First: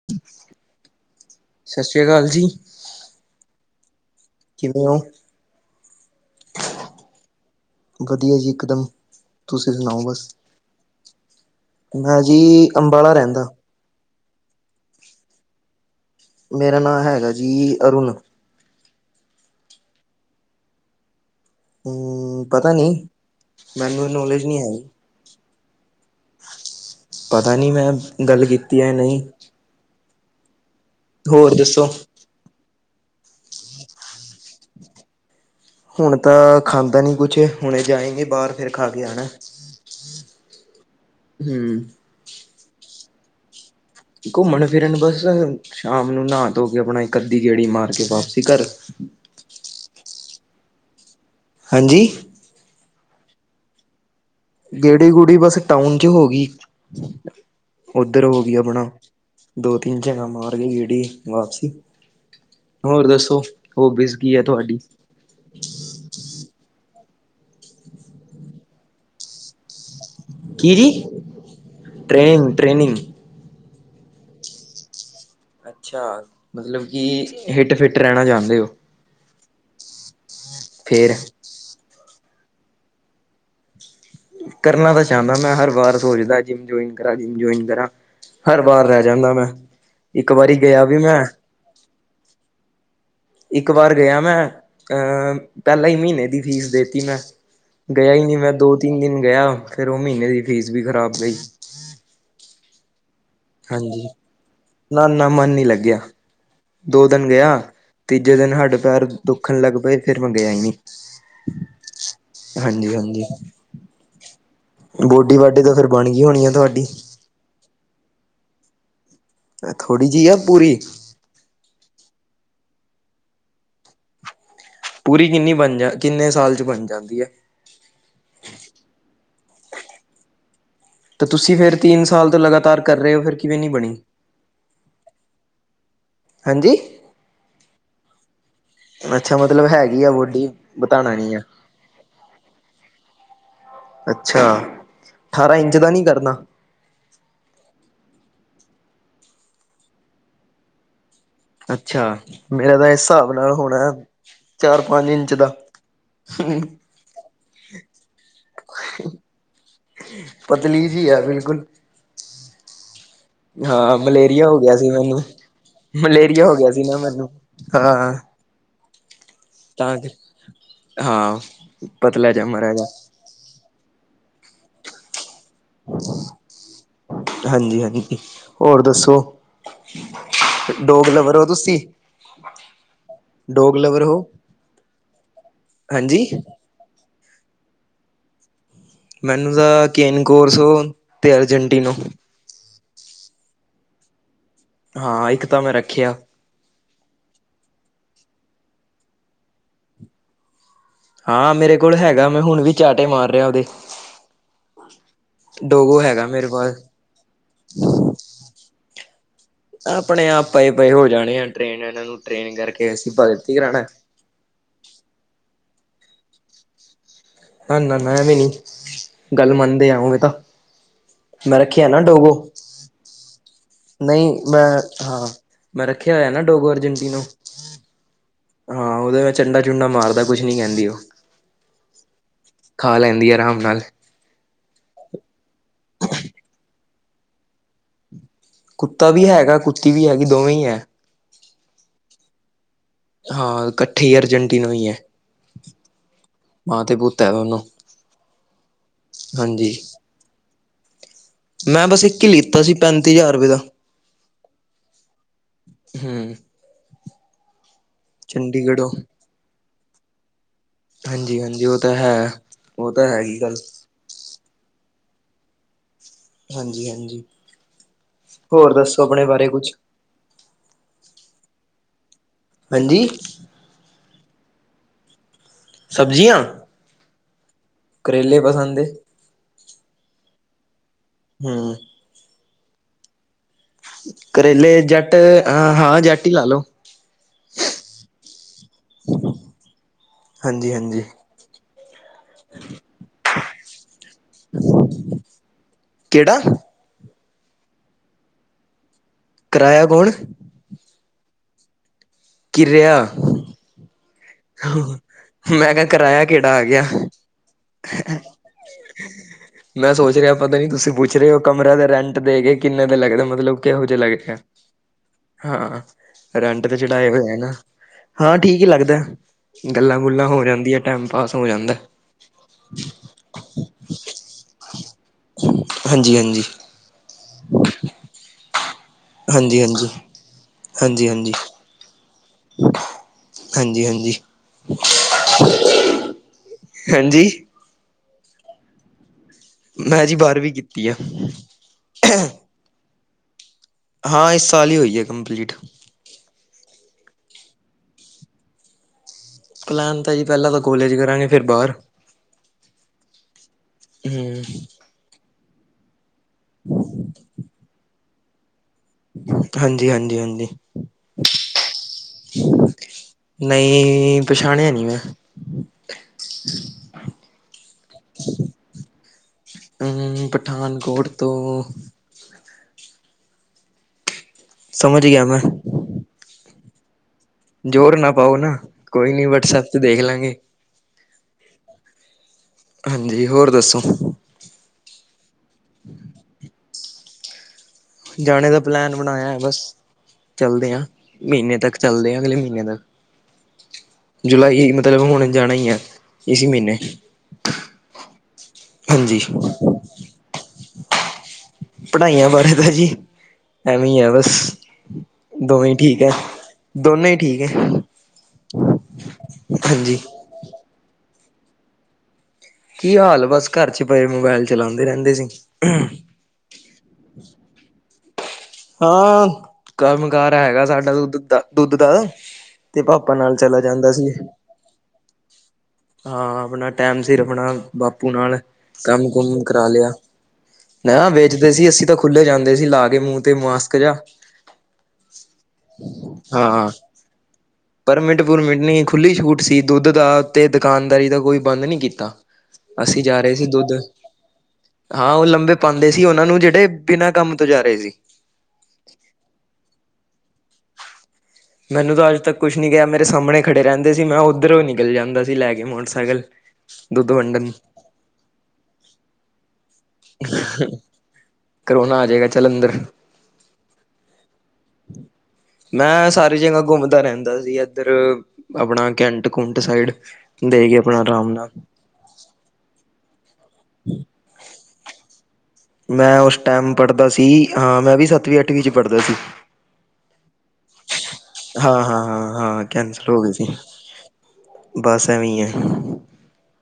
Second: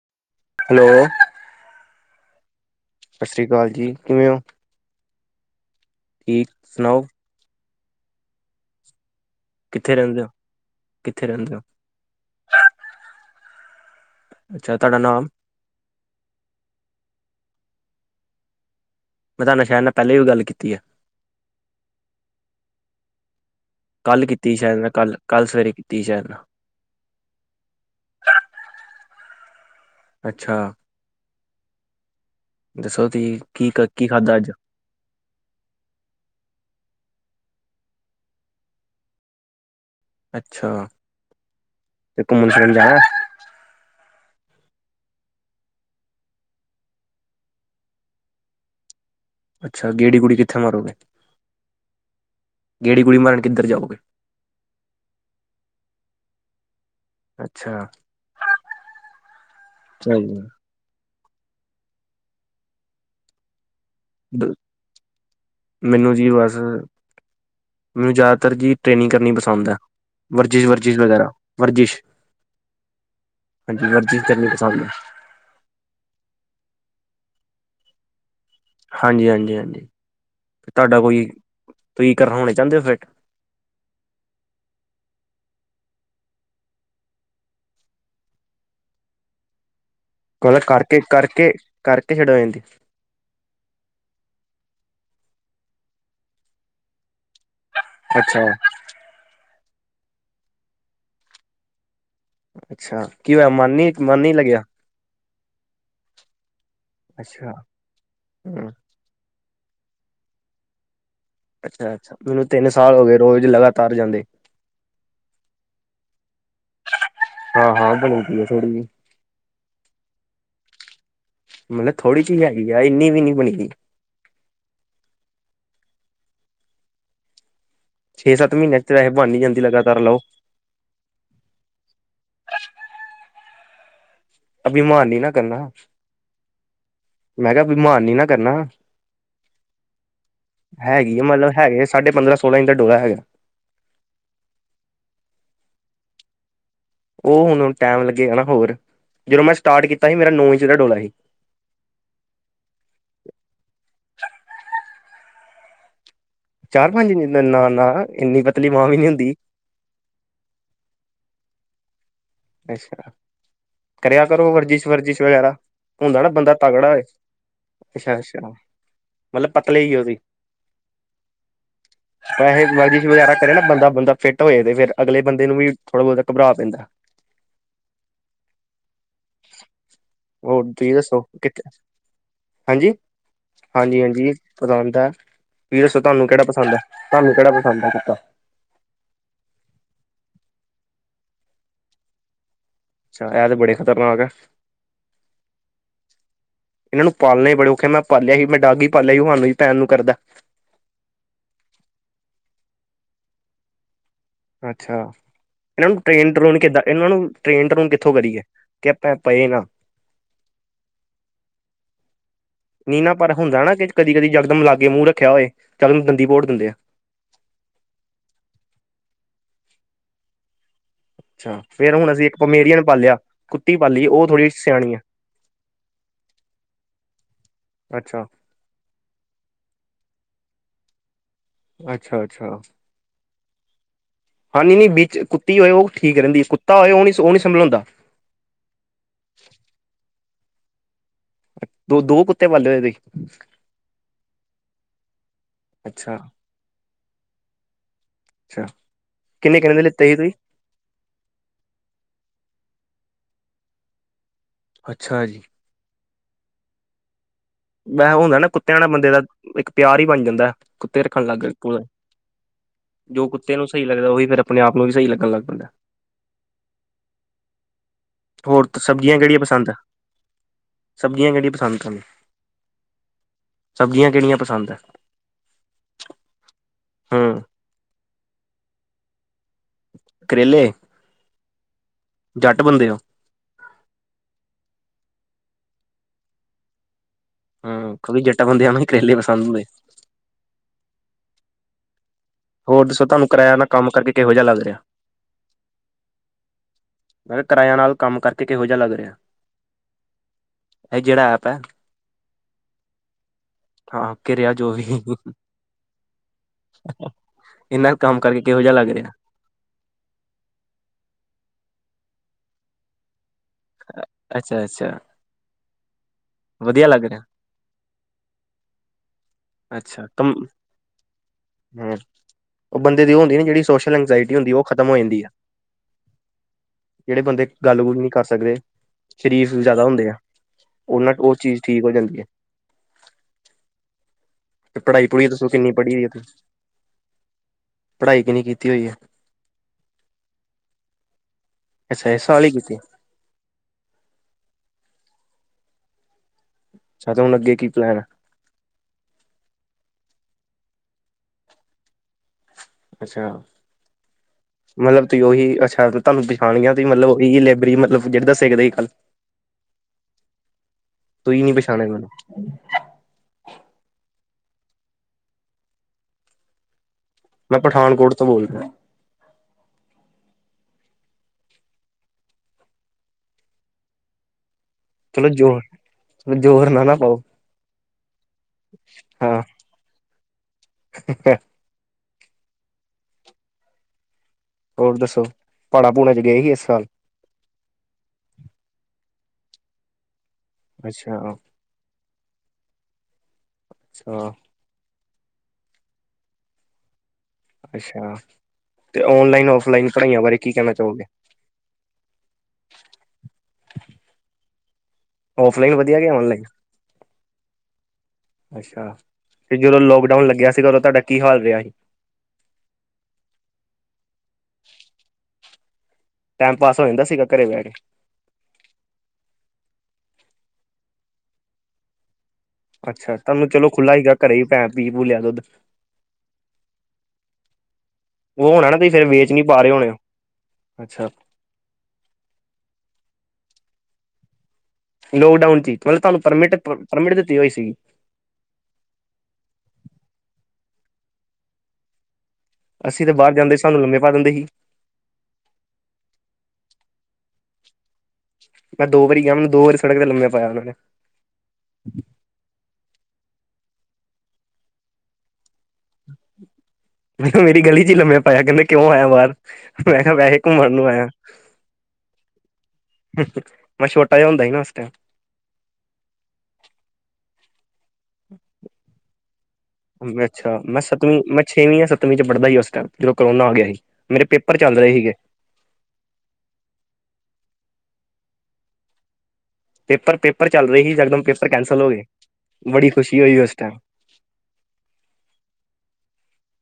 [unintelligible] Hello ਸਤਿ ਸ਼੍ਰੀ ਅਕਾਲ ਜੀ ਸਤਿ ਸ੍ਰੀ ਅਕਾਲ ਜੀ ਕਿਵੇਂ ਹੋ ਕਿਵੇਂ ਹੋ ਠੀਕ ਸੁਣਾਓ? ਵਧੀਆ ਜੀ ਇਕਦਮ ਤੁਸੀਂ ਕਿੱਥੇ ਸੁਣਾਓ ਰਹਿੰਦੇ ਬਸ? ਹੋ ਕਿੱਥੇ ਰਹਿੰਦੇ ਹੋ ਮੈਂ ਜੀ, ਅੰਬਾਲਾ ਰਹਿੰਦਾ। ਅੱਛਾ ਤੁਹਾਡਾ ਨਾਮ? ਮੇਰਾ ਨਾਂ ਹੈਗਾ ਜੀ ਅਰੁਣ। ਮੈਂ ਤੁਹਾਨੂੰ ਸ਼ਹਿਲ ਨਾਲ ਪਹਿਲੇ ਵੀ ਗੱਲ ਕੀਤੀ ਹੈ ਹਮ ਪਤਾ ਨਹੀਂ ਮੈਨੂੰ ਕੱਲ ਨੌਲੇਜ ਕੀਤੀ ਸੇਅਰ ਹੈਗੀ ਮੈਂ ਕੱਲ, ਕੱਲ ਸਵੇਰੇ ਕੀਤੀ ਸੇਅਰ ਮੈਂ ਪਤਾ ਨਹੀਂ ਮੈਂ ਗੱਲ ਕੀਤੀ ਹੈ ਨਹੀਂ ਅੱਛਾ ਹੋਰ ਦੱਸੋ ਦੱਸੋ ਤੁਸੀਂ ਕੀ ਕੀ ਖਾਧਾ ਅੱਜ ਹੁਣ ਤਾਂ ਖਾਂਦਾ ਨੀ ਕੁਛ ਹੁਣੇ ਜਾਏਗੇ ਬਾਹਰ ਫਿਰ ਖਾ ਕੇ ਆਣਾ ਅੱਛਾ ਹਮ ਤੇ ਘੁੰਮਣ ਫਿਰਨ ਜਾਣਾ ਘੁੰਮਣ ਫਿਰਨ ਬਸ ਸ਼ਾਮ ਨੂੰ ਨਹਾ ਧੋ ਕੇ ਆਪਣਾ ਇੱਕ ਅੱਧੀ ਗੇੜੀ ਮਾਰ ਕੇ ਵਾਪਸੀ ਘਰ ਅੱਛਾ ਗੇੜੀ ਗੂੜੀ ਕਿੱਥੇ ਮਾਰੋਗੇ? ਹਾਂਜੀ। ਗੇੜੀ ਗੁੜੀ ਮਾਰਨ ਕਿੱਧਰ ਜਾਓਗੇ? ਗੇੜੀ ਗੂੜੀ ਬਸ ਟਾਊਨ ਚ ਹੋ ਗਈ। ਅੱਛਾ ਉੱਧਰ ਹੋ ਗਈ ਆਪਣਾ ਦੋ ਤਿੰਨ ਜਗਾ ਮਾਰ ਗਈ ਗੇੜੀ ਵਾਪਸੀ। ਹੋਰ ਦੱਸੋ ਹੋਬਿਜ਼ ਕੀ ਹੈ ਤੁਹਾਡੀ? ਮੈਨੂੰ ਜੀ ਬਸ। ਮੈਨੂੰ ਜ਼ਿਆਦਾਤਰ ਜੀ ਟ੍ਰੇਨਿੰਗ ਕਰਨੀ ਪਸੰਦ ਹੈ। ਵਰਜਿਸ਼ ਕੀ ਜੀ ਵਰਜਿਸ਼ ਵਗੈਰਾ ਵਰਜਿਸ਼ ਟ੍ਰੇਨਿੰਗ ਟ੍ਰੇਨਿੰਗ ਹਾਂਜੀ ਵਰਜਿਸ਼ ਕਰਨੀ ਪਸੰਦ। ਅੱਛਾ, ਮਤਲਬ ਕਿ ਹਿੱਟ ਫਿੱਟ ਰਹਿਣਾ ਚਾਹੁੰਦੇ ਹੋ। ਹਾਂਜੀ, ਹਾਂਜੀ, ਹਾਂਜੀ ਤੁਹਾਡਾ ਫੇਰ ਕੋਈ ਤੁਸੀਂ ਹੋਣਾ ਚਾਹੁੰਦੇ ਹੋ ਫਿਟ? ਕਰਨਾ ਤਾਂ ਚਾਹੁੰਦਾ ਮੈਂ, ਹਰ ਵਾਰ ਸੋਚਦਾ ਜਿੰਮ ਜੋਇਨ ਕਰਾਂ ਜਿੰਮ ਜਇਨ ਕਰਾਂ। ਹਰ ਵਾਰ ਰਹਿ ਜਾਂਦਾ ਮੈਂ ਇੱਕ ਕੋਲ ਵਾਰੀ ਗਿਆ ਵੀ ਕਰਕੇ ਮੈਂ। ਕਰਕੇ ਕਰਕੇ ਛਡ ਹੋ ਜਾਂਦਾ। ਇੱਕ ਵਾਰ ਗਿਆ ਮੈਂ ਪਹਿਲਾਂ ਹੀ ਮਹੀਨੇ ਦੀ ਫੀਸ ਦੇ ਦਿੱਤੀ ਮੈਂ। ਗਿਆ ਹੀ ਨਹੀਂ ਅੱਛਾ ਮੈਂ ਦੋ ਤਿੰਨ ਦਿਨ ਗਿਆ ਫੇਰ ਉਹ ਮਹੀਨੇ ਦੀ ਫੀਸ ਵੀ ਖ਼ਰਾਬ ਗਈ। ਅੱਛਾ ਕੀ ਹੋਇਆ ਮਨ ਨੀ ਹਾਂਜੀ ਮਨ ਨੀ ਲੱਗਿਆ ਨਾ ਨਾ ਮਨ ਨੀ ਲੱਗਿਆ। ਦੋ ਦਿਨ ਗਿਆ ਅੱਛਾ ਤੀਜੇ ਦਿਨ ਹੂੰ ਹੱਡ ਪੈਰ ਦੁੱਖਣ ਲੱਗ ਪਏ ਫਿਰ ਮੈਂ ਗਿਆ ਈ ਨਹੀਂ। ਅੱਛਾ, ਅੱਛਾ ਮੈਨੂੰ ਤਿੰਨ ਸਾਲ ਹੋ ਗਏ ਹਾਂਜੀ ਰੋਜ਼ ਲਗਾਤਾਰ ਜਾਂਦੇ। ਬੋਡੀ ਬਾਡੀ ਤਾਂ ਫਿਰ ਬਣ ਗਈ ਹੋਣੀ ਆ ਤੁਹਾਡੀ? ਹਾਂ ਹਾਂ ਬਣੀ ਦੀ ਹੈ ਥੋੜ੍ਹੀ ਜਿਹੀ। ਇਹ ਥੋੜ੍ਹੀ ਜਿਹੀ ਆ ਪੂਰੀ? ਮਤਲਬ ਥੋੜ੍ਹੀ ਜਿਹੀ ਹੈਗੀ ਆ ਇੰਨੀ ਵੀ ਨੀ ਬਣੀ। ਪੂਰੀ ਕਿੰਨੀ ਬਣ ਜਾ ਕਿੰਨੇ ਸਾਲ ਚ ਬਣ ਜਾਂਦੀ ਹੈ? ਛੇ ਸੱਤ ਮਹੀਨਿਆਂ ਚ ਤਾਂ ਬਣ ਹੀ ਜਾਂਦੀ ਲਗਾਤਾਰ ਲਓ। ਤਾਂ ਤੁਸੀਂ ਫਿਰ ਤਿੰਨ ਸਾਲ ਤੋਂ ਲਗਾਤਾਰ ਕਰ ਰਹੇ ਹੋ ਫਿਰ ਕਿਵੇਂ ਨਹੀਂ ਬਣੀ? ਅਭਿਮਾਨੀ ਨਾ ਕਰਨਾ। ਹਾਂਜੀ? ਮੈਂ ਕਿਹਾ, ਅਭਿਮਾਨੀ ਨਾ ਕਰਨਾ। ਅੱਛਾ ਮਤਲਬ ਹੈਗੀ ਆ ਬੋਡੀ ਬਤਾਣਾ ਹੈਗੀ ਆ ਨੀ ਮਤਲਬ ਹੈਗੇ ਸਾਢੇ ਪੰਦਰਾਂ ਸੋਲਾਂ ਇੰਚ ਦਾ ਡੋਰਾ ਹੈਗਾ। ਅੱਛਾ ਅਠਾਰਾਂ ਇੰਚ ਦਾ ਨਹੀਂ ਕਰਨਾ? ਉਹ ਹੁਣ ਟਾਈਮ ਲੱਗੇਗਾ ਨਾ ਹੋਰ, ਜਦੋਂ ਮੈਂ ਸਟਾਰਟ ਕੀਤਾ ਸੀ ਮੇਰਾ ਨੌ ਇੰਚ ਦਾ ਡੋਲਾ ਸੀ। ਅੱਛਾ ਮੇਰਾ ਤਾਂ ਇਸ ਹਿਸਾਬ ਨਾਲ ਹੋਣਾ ਚਾਰ ਪੰਜ ਇੰਚ ਦਾ। ਚਾਰ ਪੰਜ ਨਾ ਨਾ ਇੰਨੀ ਪਤਲੀ ਬਾਂਹ ਵੀ ਨੀ ਹੁੰਦੀ। ਪਤਲੀ ਜੀ ਆ ਬਿਲਕੁਲ। ਅੱਛਾ ਹਾਂ ਕਰਿਆ ਮਲੇਰੀਆ ਕਰੋ ਹੋ ਗਿਆ ਵਰਜਿਸ਼ ਸੀ ਵਰਜਿਸ਼ ਮੈਨੂੰ ਵਗੈਰਾ ਹੁੰਦਾ ਨਾ ਮਲੇਰੀਆ ਬੰਦਾ ਹੋ ਗਿਆ ਸੀ ਤਗੜਾ ਨਾ ਹੋਏ ਮੈਨੂੰ। ਹਾਂ। ਅੱਛਾ ਅੱਛਾ ਮਤਲਬ ਪਤਲੇ ਤਾਂ ਕਰ ਉਹਦੀ ਹਾਂ ਪਤਲਾ ਜਾ ਵੈਹੇ ਮਾੜਾ ਜਾ। ਵਰਜਿਸ਼ ਵਗੈਰਾ ਕਰੇ ਨਾ ਬੰਦਾ ਬੁੰਦਾ ਫਿੱਟ ਹੋਏ ਤੇ ਫੇਰ ਅਗਲੇ ਬੰਦੇ ਨੂੰ ਵੀ ਥੋੜਾ ਬਹੁਤਾ ਘਬਰਾ ਪੈਂਦਾ ਹਾਂਜੀ, ਹਾਂਜੀ ਹੋਰ ਦੱਸੋ? ਹੋਰ ਤੁਸੀਂ ਡੋਗ ਦੱਸੋ ਲਵਰ ਹੋ ਕਿੱਥੇ ਤੁਸੀਂ? ਹਾਂਜੀ, ਡੋਗ ਹਾਂਜੀ, ਲਵਰ ਹੋ? ਹਾਂਜੀ ਪਸੰਦ ਹੈ ਤੁਸੀ ਦੱਸੋ ਤੁਹਾਨੂੰ ਹਾਂਜੀ ਕਿਹੜਾ ਪਸੰਦ ਹੈ? ਤੁਹਾਨੂੰ ਕਿਹੜਾ ਪਸੰਦ ਹੈ ਕੁੱਤਾ? ਮੈਨੂੰ ਤਾਂ ਕੇਨ ਕੋੋਰਸੋ ਤੇ ਅਰਜਨਟੀਨੋ। ਅੱਛਾ ਇਹ ਤੇ ਬੜੀ ਖਤਰਨਾਕ ਹੈ। ਹਾਂ, ਇੱਕ ਤਾਂ ਮੈਂ ਰੱਖਿਆ। ਇਹਨਾਂ ਨੂੰ ਪਾਲਣੇ ਬੜੇ ਔਖੇ ਮੈਂ ਪਾਲਿਆ ਸੀ ਮੈਂ ਡਾਗੀ ਪਾਲਿਆ ਸੀ ਉਹ ਸਾਨੂੰ ਹੀ ਪੈਣ ਨੂੰ ਕਰਦਾ। ਹਾਂ, ਮੇਰੇ ਕੋਲ ਹੈਗਾ ਮੈਂ ਹੁਣ ਵੀ ਚਾਟੇ ਮਾਰ ਰਿਹਾ ਉਹਦੇ। ਅੱਛਾ, ਇਹਨਾਂ ਡੋਗੋ ਨੂੰ ਹੈਗਾ ਟ੍ਰੇਨਡ ਮੇਰੇ ਟਰੋਨਡ ਕਿੱਦਾਂ ਪਾਸ। ਇਹਨਾਂ ਨੂੰ ਟ੍ਰੇਨਡ ਟਰੋਨਡ ਕਿੱਥੋਂ ਕਰੀਏ? ਕਿ ਭੈ ਪਏ ਨਾ ਆਪਣੇ ਆਪ ਪਏ ਪਏ ਹੋ ਜਾਣੇ ਆ ਟ੍ਰੇਨ ਇਹਨਾਂ ਨੂੰ ਟ੍ਰੇਨ ਕਰਕੇ ਨੀ ਅਸੀਂ ਨਾ ਪਰ ਭਗਤੀ ਹੁੰਦਾ ਨਾ ਕਰਾਣਾ। ਕਿ ਕਦੀ ਕਦੀ ਯਕਦਮ ਲਾਗੇ ਮੂੰਹ ਰੱਖਿਆ ਹੋਏ ਜਕਦਮ ਦੰਦੀ ਪੋਟ ਦਿੰਦੇ ਆ ਨਾ ਨਾ ਏਂਵੇ ਨੀ ਗੱਲ ਮੰਨਦੇ ਆ ਉਵੇ ਤਾਂ ਮੈਂ ਅੱਛਾ ਰੱਖਿਆ ਫੇਰ ਨਾ ਹੁਣ ਅਸੀਂ ਇੱਕ ਡੋਗੋ। ਪਮੇਰੀਅਨ ਪਾਲਿਆ ਕੁੱਤੀ ਪਾਲੀ ਉਹ ਨਹੀਂ ਥੋੜ੍ਹੀ ਮੈਂ ਸਿਆਣੀ ਐ। ਹਾਂ ਮੈਂ ਰੱਖਿਆ ਹੋਇਆ ਨਾ ਡੋਗੋ ਅਰਜਨਟੀਨੋ ਅੱਛਾ, ਹਾਂ ਉਹਦੇ ਮੈਂ ਚੰਡਾ ਚੁੰਡਾ ਮਾਰਦਾ ਕੁਛ ਨੀ ਕਹਿੰਦੀ ਉਹ ਅੱਛਾ ਅੱਛਾ ਖਾ ਲੈਂਦੀ ਹੈ ਆਰਾਮ ਨਾਲ ਹਾਂਜੀ ਨਹੀਂ ਵਿੱਚ ਕੁੱਤੀ ਹੋਏ ਉਹ ਠੀਕ ਰਹਿੰਦੀ ਹੈ ਕੁੱਤਾ ਹੋਏ ਉਹ ਨਹੀਂ ਉਹ ਨਹੀਂ ਸੰਭਲਾਉਦਾ ਕੁੱਤਾ ਵੀ ਹੈਗਾ ਕੁੱਤੀ ਵੀ ਹੈਗੀ ਦੋਵੇਂ ਹੀ ਹੈ ਦੋ ਦੋ ਕੁੱਤੇ ਬਾਲੇ ਹੋਏ ਸੀ ਹਾਂ ਇਕੱਠੇ ਹੀ ਅਰਜਨਟੀਨਾ ਹੀ ਹੈ ਅੱਛਾ-ਅੱਛਾ। ਮਾਂ ਤੇ ਪੁੂੱਤ ਹੈ ਦੋਨੋ ਅੱਛ ਕਿੰਨੇ ਹਾਂਜੀ ਕਿੰਨੇ ਦੇ ਲਿੱਤੇ ਸੀ ਤੁਸੀਂ ਮੈਂ ਬਸ ਇੱਕ ਹੀ ਲਿੱਤਾ ਸੀ ਪੈਂਤੀ ਹਜ਼ਾਰ ਰੁਪਏ ਦਾ ਅੱਛਾ ਜੀ ਹਮ ਮੈਸ ਹੁੰਦਾ ਨਾ ਕੁੱਤਿਆਂ ਨਾਲ ਚੰਡੀਗੜ੍ਹੋਂ ਬੰਦੇ ਦਾ ਇੱਕ ਪਿਆਰ ਹੀ ਬਣ ਜਾਂਦਾ ਕੁੱਤੇ ਰੱਖਣ ਲੱਗ ਹਾਂਜੀ ਹਾਂਜੀ ਉਹ ਗਏਕੁਲ ਤਾਂ ਹੈ ਉਹ ਤਾਂ ਜੋ ਹੈਗੀ ਕੁੱਤੇ ਗੱਲ ਨੂੰ ਸਹੀ ਫੇਰ ਉਹੀ ਫੇਰ ਆਪ ਨੂੰ ਵੀ ਸਹੀ ਲੱਗਣ ਲੱਗ ਪੈਂਦਾ ਹਾਂਜੀ ਹਾਂਜੀ ਹੋਰ ਦੱਸੋ ਸਬਜ਼ੀਆਂ ਆਪਣੇ ਕਿਹੜੀਆਂ ਬਾਰੇ ਪਸੰਦ ਕੁਛ ਆ? ਸਬਜ਼ੀਆਂ ਕਿਹੜਿਆਂ ਪਸੰਦ ਤੁਹਾਨੂੰ ਹਾਂਜੀ ਸਬਜ਼ੀਆਂ ਕਿਹੜੀਆਂ ਪਸੰਦ ਹੈ ਸਬਜ਼ੀਆਂ ਹਮ ਕਰੇਲੇ ਪਸੰਦ ਏ ਕਰੇਲੇ ਹਮ ਜੱਟ ਬੰਦੇ ਹੋ ਕਰੇਲੇ ਜੱਟ ਹਾਂ ਜੱਟ ਹੀ ਲਾ ਲੋੋ ਹਮ ਕਈ ਜੱਟਾ ਬੰਦਿਆਂ ਨੂੰ ਵੀ ਕਰੇਲੇ ਪਸੰਦ ਹੁੰਦੇ ਹਾਂਜੀ ਹਾਂਜੀ ਹਾਂ ਹੋਰ ਦੱਸੋ ਤੁਹਾਨੂੰ ਕਿਰਾਇਆ ਦਾ ਕੰਮ ਕਰਕੇ ਕਿਹੋ ਜਿਹਾ ਲੱਗ ਰਿਹਾ? ਕਿਹੜਾ ਮੈਂ ਕਿਹਾ ਕਿਰਾਇਆ ਨਾਲ ਕੰਮ ਕਰਕੇ ਕਿਹੋ ਜਿਹਾ ਲੱਗ ਰਿਹਾ ਕਿਰਾਇਆ ਕੌਣ? ਇਹ ਜਿਹੜਾ ਐਪ ਹੈ। ਕਿਰਿਆ। ਹਾਂ, ਕਿਰਿਆ ਜੋ ਵੀ ਮੈਂ ਕਿਹਾ ਕਰਾਇਆ ਕਿਹੜਾ ਆ ਗਿਆ। ਇਹੰਨਾ ਕੰਮ ਕਰਕੇ ਕਿਹੋ ਜੇਹਾ ਲੱਗ ਰਿਹਾ ਮੈਂ ਸੋਚ ਰਿਹਾ ਪਤਾ ਨੀ ਤੁਸੀਂ ਪੁੱਛ ਰਹੇ ਹੋ ਕਮਰਾ ਦੇ ਰੈਂਟ ਦੇ ਕੇ ਕਿੰਨੇ ਦੇ ਲੱਗਦੇ ਮਤਲਬ ਕਿਹੋ ਜਿਹੇ ਲੱਗ ਆ ਅੱਛਾ-ਅੱਛਾ ਹਾਂ ਰੈੰਟ ਤੇ ਵਧੀਆ ਲੱਗ ਚੜਾਏ ਰਿਹਾ ਹੋਏ ਆ ਨਾ ਹਾਂ ਠੀਕ ਹੀ ਲੱਗਦੈ ਗੱਲਾਂ ਅੱਛਾ ਗੁੱਲਾਂ ਕੰਮ ਹੋ ਜਾਂਦੀਐ ਟੈਮ ਪਾਸ ਹੋ ਜਾਂਦਾ ਹੂੰ ਉਹ ਬੰਦੇ ਦੀ ਉਹ ਹੁਦੀ ਨਾ ਜਿਹੜੀ ਸੋਸ਼ਲ ਇਗਜ਼ਾਇਟੀ ਹੁੰਦੀ ਉਹ ਖਤਮ ਹੋ ਜਾਂਦੀ ਆ ਹਾਂਜੀ ਹਾਂਜੀ ਜਿਹੜੇ ਬੰਦੇ ਗੱਲ ਗੁੱਲ ਨਹੀਂ ਕਰ ਸਕਦੇ ਸ਼ਰੀਫ ਹਾਂਜੀ ਹਾਂਜੀ ਜ਼ਿਆਦਾ ਹਾਂਜੀ ਹੁੰਦੇ ਆ ਉਹਨਾਂ ਹਾਂਜੀ ਉਹ ਚੀਜ਼ ਠੀਕ ਹੋ ਜਾਂਦੀ ਹੈ ਹਾਂਜੀ ਹਾਂਜੀ ਪੜ੍ਹਾਈ ਪੁੜ੍ਹੀ ਦੱਸੋ ਕਿੰਨੀ ਪੜ੍ਹੀ ਹੋਈ ਐ ਹਾਂਜੀ ਪੜ੍ਹਾਈ ਕਿੰਨੀ ਕੀਤੀ ਹੋਈ ਹੈ ਮੈਂ ਜੀ ਬਾਰਵੀਂ ਕੀਤੀ ਆ। ਐ ਛੇ ਸਾਲ ਹੀ ਕੀਤੇ। ਹਾਂ, ਇਸ ਸਾਲ ਹੀ ਹੋਈ ਹੈ ਕੰਪਲੀਟ। ਅਹੁ ਅੱਗੇ ਕੀ ਪਲੈ ਹੈ। ਪਲੈਣ ਤਾਂ ਜੀ, ਪਹਿਲਾਂ ਤਾਂ ਕੋਲੇਜ ਕਰਾਂਗੇ। ਫਿਰ ਬਾਹਰ। ਅੱਛਾ। ਹੂੰ ਮਤਲਬ ਉਹੀ ਅੱਛਾ। ਤੁਹਾਨੂੰ ਦਿਖਾਣੀਆਂ ਵੀ ਮਤਲਬਹੀ ਲੇਬਰੀ ਮਤਲਬ ਜਿਹੜੇ ਦੱਸੇ ਕਰਦੇ ਸੀ ਕੱਲ। ਹਾਂਜੀ ਹਾਂਜੀ ਹਾਂਜੀ ਤੁੂੰਂ ਨ ਪਸ਼ਾਣਾਣੇ ਗਾ। ਨਹੀਂ, ਪਛਾਣਿਆ ਨਹੀਂ ਮੈਂ। ਮੈਂ ਪਠਾਨਕੋਟ ਤੋਂ ਬੋਲ ਰਿਹਾ। ਅਮ, ਪਠਾਨਕੋਟ ਤੋਂ। ਸਮਝ ਗਿਆ ਚਲੋ, ਮੈਂ ਜ਼ਰ, ਚਲੋ ਜ਼ੋਰ ਨਾ ਨਾ ਪਾਓ। ਜ਼ੋਰ ਨਾ ਪਾਓ ਨਾ। ਕੋਈ ਨੀ ਵਟਸਐਪ ਤੇ ਦੇਖ ਲਾਂਗੇ। ਹ ਹਾਂਜੀ। ਹੋਰ ਦੱਸੋ? ਹੋਰ ਦੱਸੋ। ਪਹਾੜਾਂ- ਭੂਹਾੜਾ ਚ' ਗਏ ਸੀ ਇਸ ਸਾਲ। ਜਾਣੇ ਦਾ ਪਲੈਨ ਬਣਾਇਆ ਹੈ ਬਸ, ਚੱਲਦੇ ਹਾਂ ਅੱਛਾ ਮਹੀਨੇ ਤੱਕ। ਚੱਲਦੇ ਆ ਅਗਲੇ ਮਹੀਨੇ ਤੱਕ। ਅੱਛਾ ਜੁਲਾਈ ਮਤਲਬ ਹੁਣ ਜਾਣਾ ਹੀ ਆ। ਇਸ ਮਹੀਨੇ। ਅੱਛਾ। ਤੇ ਹਾਂਜੀ ਔਨਲਾਈਨ, ਔਫਲਾਈਨ ਪੜ੍ਹਾਈਆਂ ਬਾਰੇ ਕੀ ਕਹਿਣਾ ਚਾਹੋਗੇ। ਪੜ੍ਹਾਈਆਂ ਬਾਰੇ ਤਾਂ ਜੀ, ਐਵੇਂ ਹੈ ਬਸ, ਔਫਲਾਈਨ ਦੋਵੇਂ ਵਧੀਆ ਠੀਕ ਹੈ। ਕਿ ਔਨਲਾਈਨ ਦੋਨੋ ਹੀ ਠੀਕ ਹੈ। ਅੱਛਾ। ਤੇ ਜਦੋਂ ਹਾਂਜੀ ਲੋਕਡਾਊਨ ਲੱਗਿਆ ਸੀਗਾ ਉਦੋਂ ਤੁਹਾਡਾ ਕੀ ਹਾਲ ਰਿਹਾ ਸੀ। ਕੀ ਹਾਲ ਬਸ, ਘਰ ਚ' ਪਏ ਮੋਬਾਇਲ ਚਲਾਉਂਦੇ ਰਹਿੰਦੇ ਸੀ। ਟਾਈਮ ਪਾਸ ਹੋ ਜਾਂਦਾ ਸੀਗਾ ਘਰੇ ਬਹਿ ਕੇ। ਹਾਂ। ਕੰਮ ਕਾਰ ਹੈਗਾ ਸਾਡਾ ਦ- ਦ ਦਾ ਦੁੱਧ ਦਾ। ਤੇ ਪਾਪਾ ਅੱਛਾ। ਨਾਲ ਤੁਹਾਨੂੰ ਚਲਾ ਚਲੋ ਜਾਂਦਾ ਖੁੱਲ੍ਹਲਾ ਸੀ। ਸੀਗਾ ਘਰੇ ਪੈ ਪੀ- ਪੂ ਲਿਆ ਦੁੱਧ। ਹਾਂ। ਆਪਣਾ ਟੈਮ ਸਿਰ ਆਪਣਾ, ਬਾਪੂ ਨਾਲ, ਉਹ ਹੋਣਾ ਨਾ ਤੁਸੀਂ ਫਿਰ ਕੰਮ- ਵੇਚ ਨੀ ਕੁਮ ਪਾ ਕਰਾ ਰਹੇ ਹੋਣੇ ਲਿਆ। ਹੋ। ਨਾ ਅੱਛਾ ਵੇਚਦੇ ਸੀ ਅਸੀਂ ਤਾਂ ਖੁੱਲ੍ਹੇ ਜਾਂਦੇ ਸੀ ਲਾ ਕੇ ਮੂੰਹ ਤੇ ਮਾਸਕ ਜਾ। ਲੋਕਡਾਊਨ ਚ' ਮਤਲਬ ਤੁਹਾਨੂੰ ਪਰਮਿਟ- ਪਰਮਿਟ ਦਿੱਤੀ ਹੋਈ ਸੀਗੀ। ਪਰਮਿੰਟ ਪਰਮਿੰਟ ਨ ਖੁੱਲੀ ਛੂਟ ਸੀ ਦੁੱਧ ਦਾ ਤੇ ਦੁਕਾਨਦਾਰੀ ਦਾ ਕੋਈ ਬੰਦ ਨਹੀਂ ਕੀਤਾ। ਅਸੀਂ ਤੇ ਜਾ ਬਾਹਰ ਰਹੇ ਸੀ ਜਾਂਦੇ ਦੁੱਧ ਸਾਨੂੰ ਲੰਮੇ ਪਾ ਦਿੰਦੇ ਸੀ ਹਾਂ, ਉਹ ਲੰਬੇ ਪਾਉਂਦੇ ਸੀ ਉਹਨਾਂ ਨੂੰ ਜਿਹੜੇ, ਬਿਨਾਂ ਕੰਮ ਤੋਂ ਜਾ ਰਹੇ ਸੀ। ਮੈਂ ਦੋ ਵਾਰੀ ਗਿਆ ਮੈਨੂੰ ਦੋ ਵਾਰੀ ਸੜਕ ਤੇ ਲੰਮਿਆ ਪਾਇਆ ਉਹਨਾਂ ਨੇ। ਮੈਨੂੰ ਤਾਂ ਅੱਜ ਤੱਕ ਕੁਛ ਨੀ ਕਿਹਾ ਮੇਰੇ ਸਾਹਮਣੇ ਖੜੇ ਰਹਿੰਦੇ ਸੀ ਮੈਂ ਉੱਧਰੋਂ ਨਿਕਲ ਜਾਂਦਾ ਸੀ ਲੈ ਕੇ ਮੋਟਰਸਾਈਕਲ। ਦੁੱਧ ਮੈਨੂੰ ਵੰਡਣ ਮੇਰੀ ਗਲੀ ਚ' ਹੀ ਲੰਮੇ ਪਾਇਆ। ਕਹਿੰਦੇ ਕਿਉਂ ਆਇਆ ਬਾਹਰ। ਮੈਂ ਕਿਹਾ, ਵੈਸੇ ਘੁੰਮਣ ਨੂੰ ਆਇਆ। ਕਰੋਨਾ ਆ ਜਾਏਗਾ ਚੱਲ ਅੰਦਰ ਮੈਂ ਛੋਟਾ ਜਿਆ ਹੁੰਦਾ ਸੀ ਨਾ ਉਸ ਟਾਈਮ। ਮੈਂ ਸਾਰੀ ਜਗਾਂ ਘੁੰਮਦਾ ਰਹਿੰਦਾ ਸੀਗਾ। ਇਧਰ ਅਪਣਾ ਕੈਂਟ-ਕੁੰਟ ਸਾਈਡ ਦੇ ਗਏ ਅਪਣਾ ਆਰਾਮ ਨਾਲ ਸਤਵੀ ਚ' ਪੜ੍ਹਦਾ ਸੀ ਉਸ ਟਾਈਮ ਜਦੋਂ ਕਰੋਨਾ ਆ ਗਿਆ ਸੀ। ਮੇਰੇ ਪੇਪਰ ਚੱਲ ਰਹੇ ਸੀਗੇ। ਮੈਂ ਉਸ ਟਾਈਮ ਪੜ੍ਹਦਾ ਸੀ। ਹਾਂ ਮੈਂ ਵੀ ਸੱਤਵੀਂ -ਅੱਠਵੀਂ ਚ' ਪੜ੍ਹਦਾ ਸੀ। ਪੇਪਰ- ਪੇਪਰ ਚੱਲ ਰਹੇ ਸੀ ਇਕਦਮ ਪੇਪਰ ਹਾਂ ਕੈਂਸਲ ਹੋ ਹਾਂ ਗਏ। ਹਾਂ ਹਾਂ ਬੜੀ ਕੈਂਸਲ ਖੁਸ਼ੀ ਹੋ ਗਈ ਹੋਈ ਸੀ ਉਸ ਟਾਈਮ। ਬਸ ਐਵੇਂ ਹੈ।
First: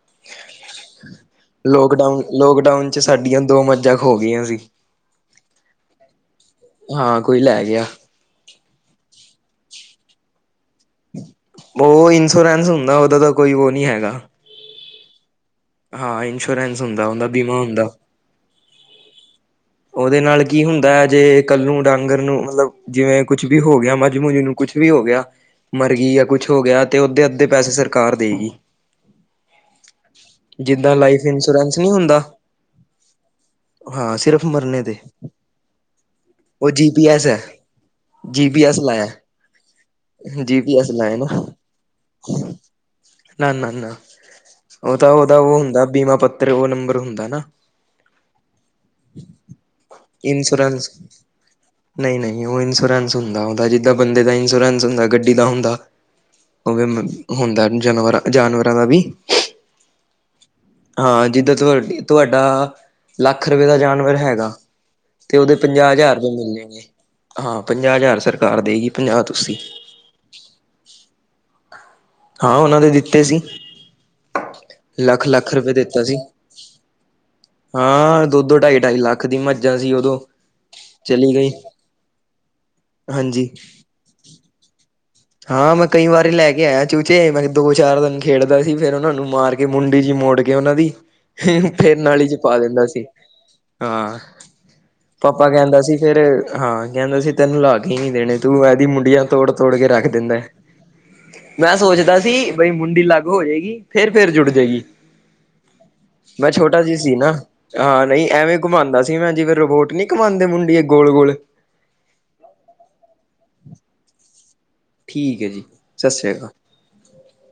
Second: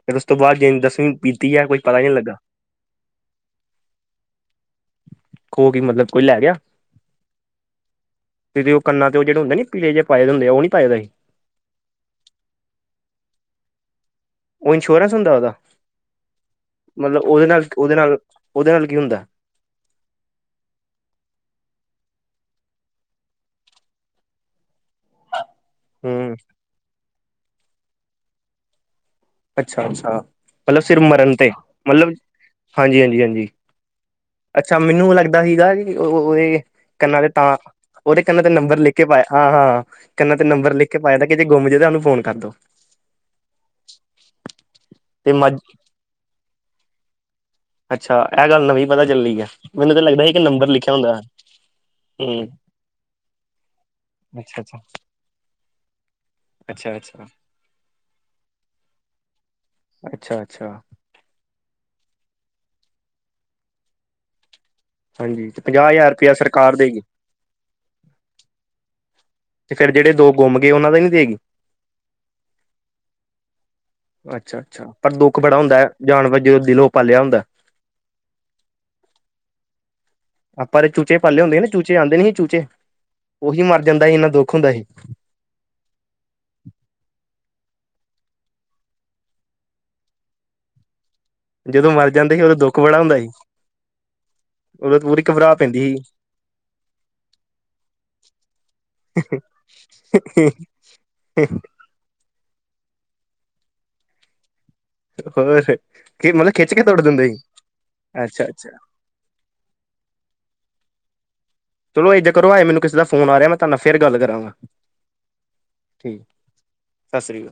ਫਿਰ ਉਸ ਤੋਂ ਬਾਅਦ ਜੇ ਦਸਵੀਂ ਬੀਤੀ ਹੈ ਕੋਈ ਪਤਾ ਨਹੀਂ ਲੋਕਡਾਊਨ, ਲੱਗਾ ਲੋਕਡਾਊਨ ਚ' ਸਾਡੀਆਂ ਦੋ ਮੱਝਾਂ ਖੋ ਗਈਆਂ ਸੀ। ਖੋ ਕੇ ਮਤਲਬ ਕੋਈ ਲੈ ਗਿਆ। ਹਾਂ, ਕੋਈ ਲੈ ਗਿਆ। ਤੇ ਉਹ ਕੰਨ ਤੇ ਜਿਹੜਾੁੰਦਾ ਪੀਲੇ ਜੇ ਪ ਪਾਏ ਹੁੰਦੇ ਉਹ ਨੀ ਪਾਏ ਸੀ। ਉਹ ਇੰਸ਼ੋਰੈਂਸ ਹੁੰਦਾ। ਉਹਦਾ ਤਾਂ ਕੋਈ ਉਹ ਨਹੀਂ ਹੈਗਾ। ਉਹ ਇੰਸ਼ੋਰੈਂਸ ਹੁੰਦਾ ਉਹਦਾ। ਹਾਂ ਇੰਸ਼ੋਰੈਂਸ ਹੁੰਦਾ ਮਤਲਬ ਉਹਦਾ ਉਹਦੇ ਬੀਮਾ ਨਾਲ ਹੁੰਦਾ। ਉਹਦੇ ਨਾਲ ਉਹਦੇ ਨਾਲ ਕੀ ਹੁੰਦਾ। ਉਹਦੇ ਨਾਲ ਕੀ ਹੁੰਦਾ ਐ ਜੇ ਕੱਲ ਨੂੰ ਡਾਂਗਰ ਨੂੰ ਮਤਲਬ ਜਿਵੇਂ ਕੁਛ ਵੀ ਹੋ ਗਿਆ ਮਝ-ਮੁਝ ਨੂੰ ਕੁਛ ਵੀ ਹੋ ਗਿਆ। ਮਰ ਗਈ ਤਾਂ ਹੂੰ ਕੁਛ ਹੋ ਗਿਆ ਤੇ ਓਧੇ ਅੱਧੇ ਪੈਸੇ ਸਰਕਾਰ ਦੇਗੀ। ਅੱਛਾ-ਅੱਛਾ ਮਤਲਬ ਜਿੱਦਾਂ ਸਿਰ ਲਾਈਫ ਮਰਨ ਤੇ ਇੰਸ਼ੋਰੈਂਸ ਨਹੀਂ ਮਤਲਬ ਹੁੰਦਾ ਹਾਂਜੀ, ਹਾਂਜੀ, ਹਾਂਜੀ। ਹਾਂ ਸਿਰਫ ਅੱਛਾ ਮਰਨੇ ਤੇ ਮੈਨੂੰ ਲੱਗਦਾ ਸੀਗਾ ਕਿ ਉਹ ਉਹਦੇ ਉਹ ਜੀ ਪੀ ਕੰਨਾਂ ਐਸ ਤੇ ਹੈ ਤਾਂ ਉਹਦੇ ਕੰਨਾਂ ਤੇ ਜੀ ਪੀ ਨੰਬਰ ਐਸ ਲਿਖ ਕੇ ਲਾਇਆ ਪਾਏ ਹਾਂ-ਹਾਂ ਕੰਨਾ ਤੇ ਜੀ ਨੰਬਰ ਪੀ ਲਿਖ ਐਸ ਕੇ ਲਾਇਆ ਪਾਇਦਾ ਨਾ ਕਿ ਜੇ ਗੁੰਮ ਜੇ ਤਾਂ ਉਹਨੂੰ ਫੋਨ ਕਰ ਦੋ। ਨਾ, ਨਾ, ਨਾ ਉਹ ਤਾਂ ਤੇ ਉਹਦਾ ਮੱਝ ਉਹ ਹੁੰਦਾ ਬੀਮਾ ਪੱਤਰ ਉਹ ਨੰਬਰ ਹੁੰਦਾ ਨਾ। ਅੱਛਾ, ਇਹ ਗੱਲ ਨਵੀਂ ਪਤਾ ਚੱਲੀ ਐ, ਮੈਨੂੰ ਤਾਂ ਲੱਗਦਾ ਇੱਕ ਨੰਬਰ ਲਿਖਿਆ ਹੁੰਦਾ ਐ। ਨਈ ਨਈ ਉਹ ਇੰਸ਼ੋਰੈਂਸ ਹੁੰਦਾ ਉਹਦਾ ਜਿੱਦਾਂ ਬੰਦੇ ਦਾ ਅੱਛਾ-ਅੱਛਾ ਇੰਸ਼ੋਰੈਂਸ ਹੁੰਦਾ ਗੱਡੀ ਦਾ ਹੁੰਦਾ, ਉਹ ਵੀ ਅੱਛਾ-ਅੱਛਾ ਹੁੰਦਾ ਜਾਨਵਰਾ, ਜਾਨਵਰਾਂ ਦਾ ਵੀ ਅੱਛਾ, ਅੱਛਾ। ਹਾਂ ਜਿੱਦਾਂ ਤੁਆਡੀ ਤੁਆਡਾ ਲੱਖ ਰੁਪਏ ਦਾ ਜਾਨਵਰ ਹੈਗਾ। ਤੇ ਹਾਂਜੀ ਉਹਦੇ ਪੰਜਾਹ ਹਜ਼ਾਰ ਰੁਪਏ ਰੁਪਇਆ ਸਰਕਾਰ ਮਿਲੇਂਗੇ ਦੇਗੀ ਹਾਂ ਪੰਜਾਹ ਹਜ਼ਾਰ ਸਰਕਾਰ ਦੇਗੀ ਪੰਜਾਹ ਤੁਸੀਂ। ਫੇਰ ਜਿਹੜੇ ਦੋ ਗੁੰਮ ਗਏ ਉਹਨਾਂ ਦਾ ਨੀ ਦੇਗੀ। ਹਾਂ ਉਹਨਾਂ ਦੇ ਦਿੱਤੇ ਸੀ। ਅੱਛਾ-ਅੱਛਾ, ਪਰ ਲੱਖ ਦੁੱਖ ਲੱਖ ਬੜਾ ਰੁਪਏ ਹੁੰਦਾ ਐ, ਦਿੱਤਾ ਸੀ ਜਾਨਵਰ ਜਦੋਂ ਦਿਲੋਂ ਪਾ ਲਿਆ ਹੁੰਦਾ। ਹਾਂ, ਦੋ-ਦੋ, ਢਾਈ-ਢਾਈ ਲੱਖ ਦੀ ਮੱਝ ਅਸੀ ਉਦੋਂ ਆਪਾਂ ਤੇ ਚੂਚੇ ਚਲੀ ਪਾਲੇ ਗਈ ਹੁੰਦੇ ਨੇ ਨਾ ਚੂਚੇ ਆਂਦੇ ਨੀ ਸੀ ਚੂਚੇ। ਹਾਂਜੀ। ਉਹੀ ਮਰ ਜਾਂਦਾ ਹੀ ਇੰਨਾ ਦੁੱਖ ਹੁੰਦਾ ਹੀ। ਹਾਂ ਮੈਂ ਕਈ ਵਾਰੀ ਲੈ ਕੇ ਆਇਆ ਚੂਚੇ ਮੈਂ ਦੋ ਚਾਰ ਦਿਨ ਖੇਡਦਾ ਸੀ ਫੇਰ ਉਹਨਾਂ ਨੂੰ ਮਾਰ ਕੇ ਮੁੰਡੀ ਜੀ ਮੋੜ ਕੇ ਉਹਨਾਂ ਦੀ ਜਦੋਂ ਫੇਰ ਮਰ ਨਾਲੀ ਚ ਜਾਂਦੇ ਸੀ ਉਦੋਂ ਪਾ ਦਿੰਦਾ ਸੀ, ਹਾਂ। ਉਹਦ ਪੂਰੇ [unintelligible] ਪਾਪਾ ਕਹਿੰਦਾ ਸੀ ਫੇਰ ਹਾਂ ਕਹਿੰਦਾ ਸੀ ਤੈਨੂੰ ਲਾ ਕੇ ਨੀ ਦੇਣੇ ਤੂੰ ਇਹਦੀ ਮੁੰਡੀਆਂ ਤੋੜ-ਤੋੜ ਕੇ ਰੱਖ ਦਿੰਦਾ। ਹਮ ਹਮ [unintelligible] ਮੈਂ ਸੋਚਦਾ ਸੀ ਬਈ ਮੁੰਡੀ ਲੱਗ ਹੋ ਜੇਗੀ ਫੇਰ-ਫੇਰ ਜੁੜ ਜੇਗੀ। ਹੋਰ ਫੇਰ, ਕਿ ਮਤਲਬ ਖਿੱਚ ਕੇ ਤੋੜ ਸੀ ਦਿੰਦੇ ਨਾ। ਹੀ। ਹਾਂ ਨਈ ਐਵੇਂ ਘੁਮਾਂਦਾ ਸੀ ਮੈਂ, ਜਿਵੇ ਰੋਬੋਟ ਨਈ ਘੁਮਾਂਦੇ ਮੁੰਡੀ ਗੋਲ-ਗੋਲ। ਚਲੋ ਇੱਦਾਂ ਕਰੋ ਹਏ ਮੈਨੂੰ ਕਿਸੇ ਦਾ ਫੋਨ ਆ ਰਿਆ, ਮੈਂ ਤੁਆਡੇ ਨਾਲ ਫੇਰ ਗੱਲ ਕਰਾਂਗਾ। ਠੀਕ ਏ ਜੀ ਸਸ ਸ੍ਰੀ ਅਕਾਲ। ਸਸਰੀ ਕਾਲ।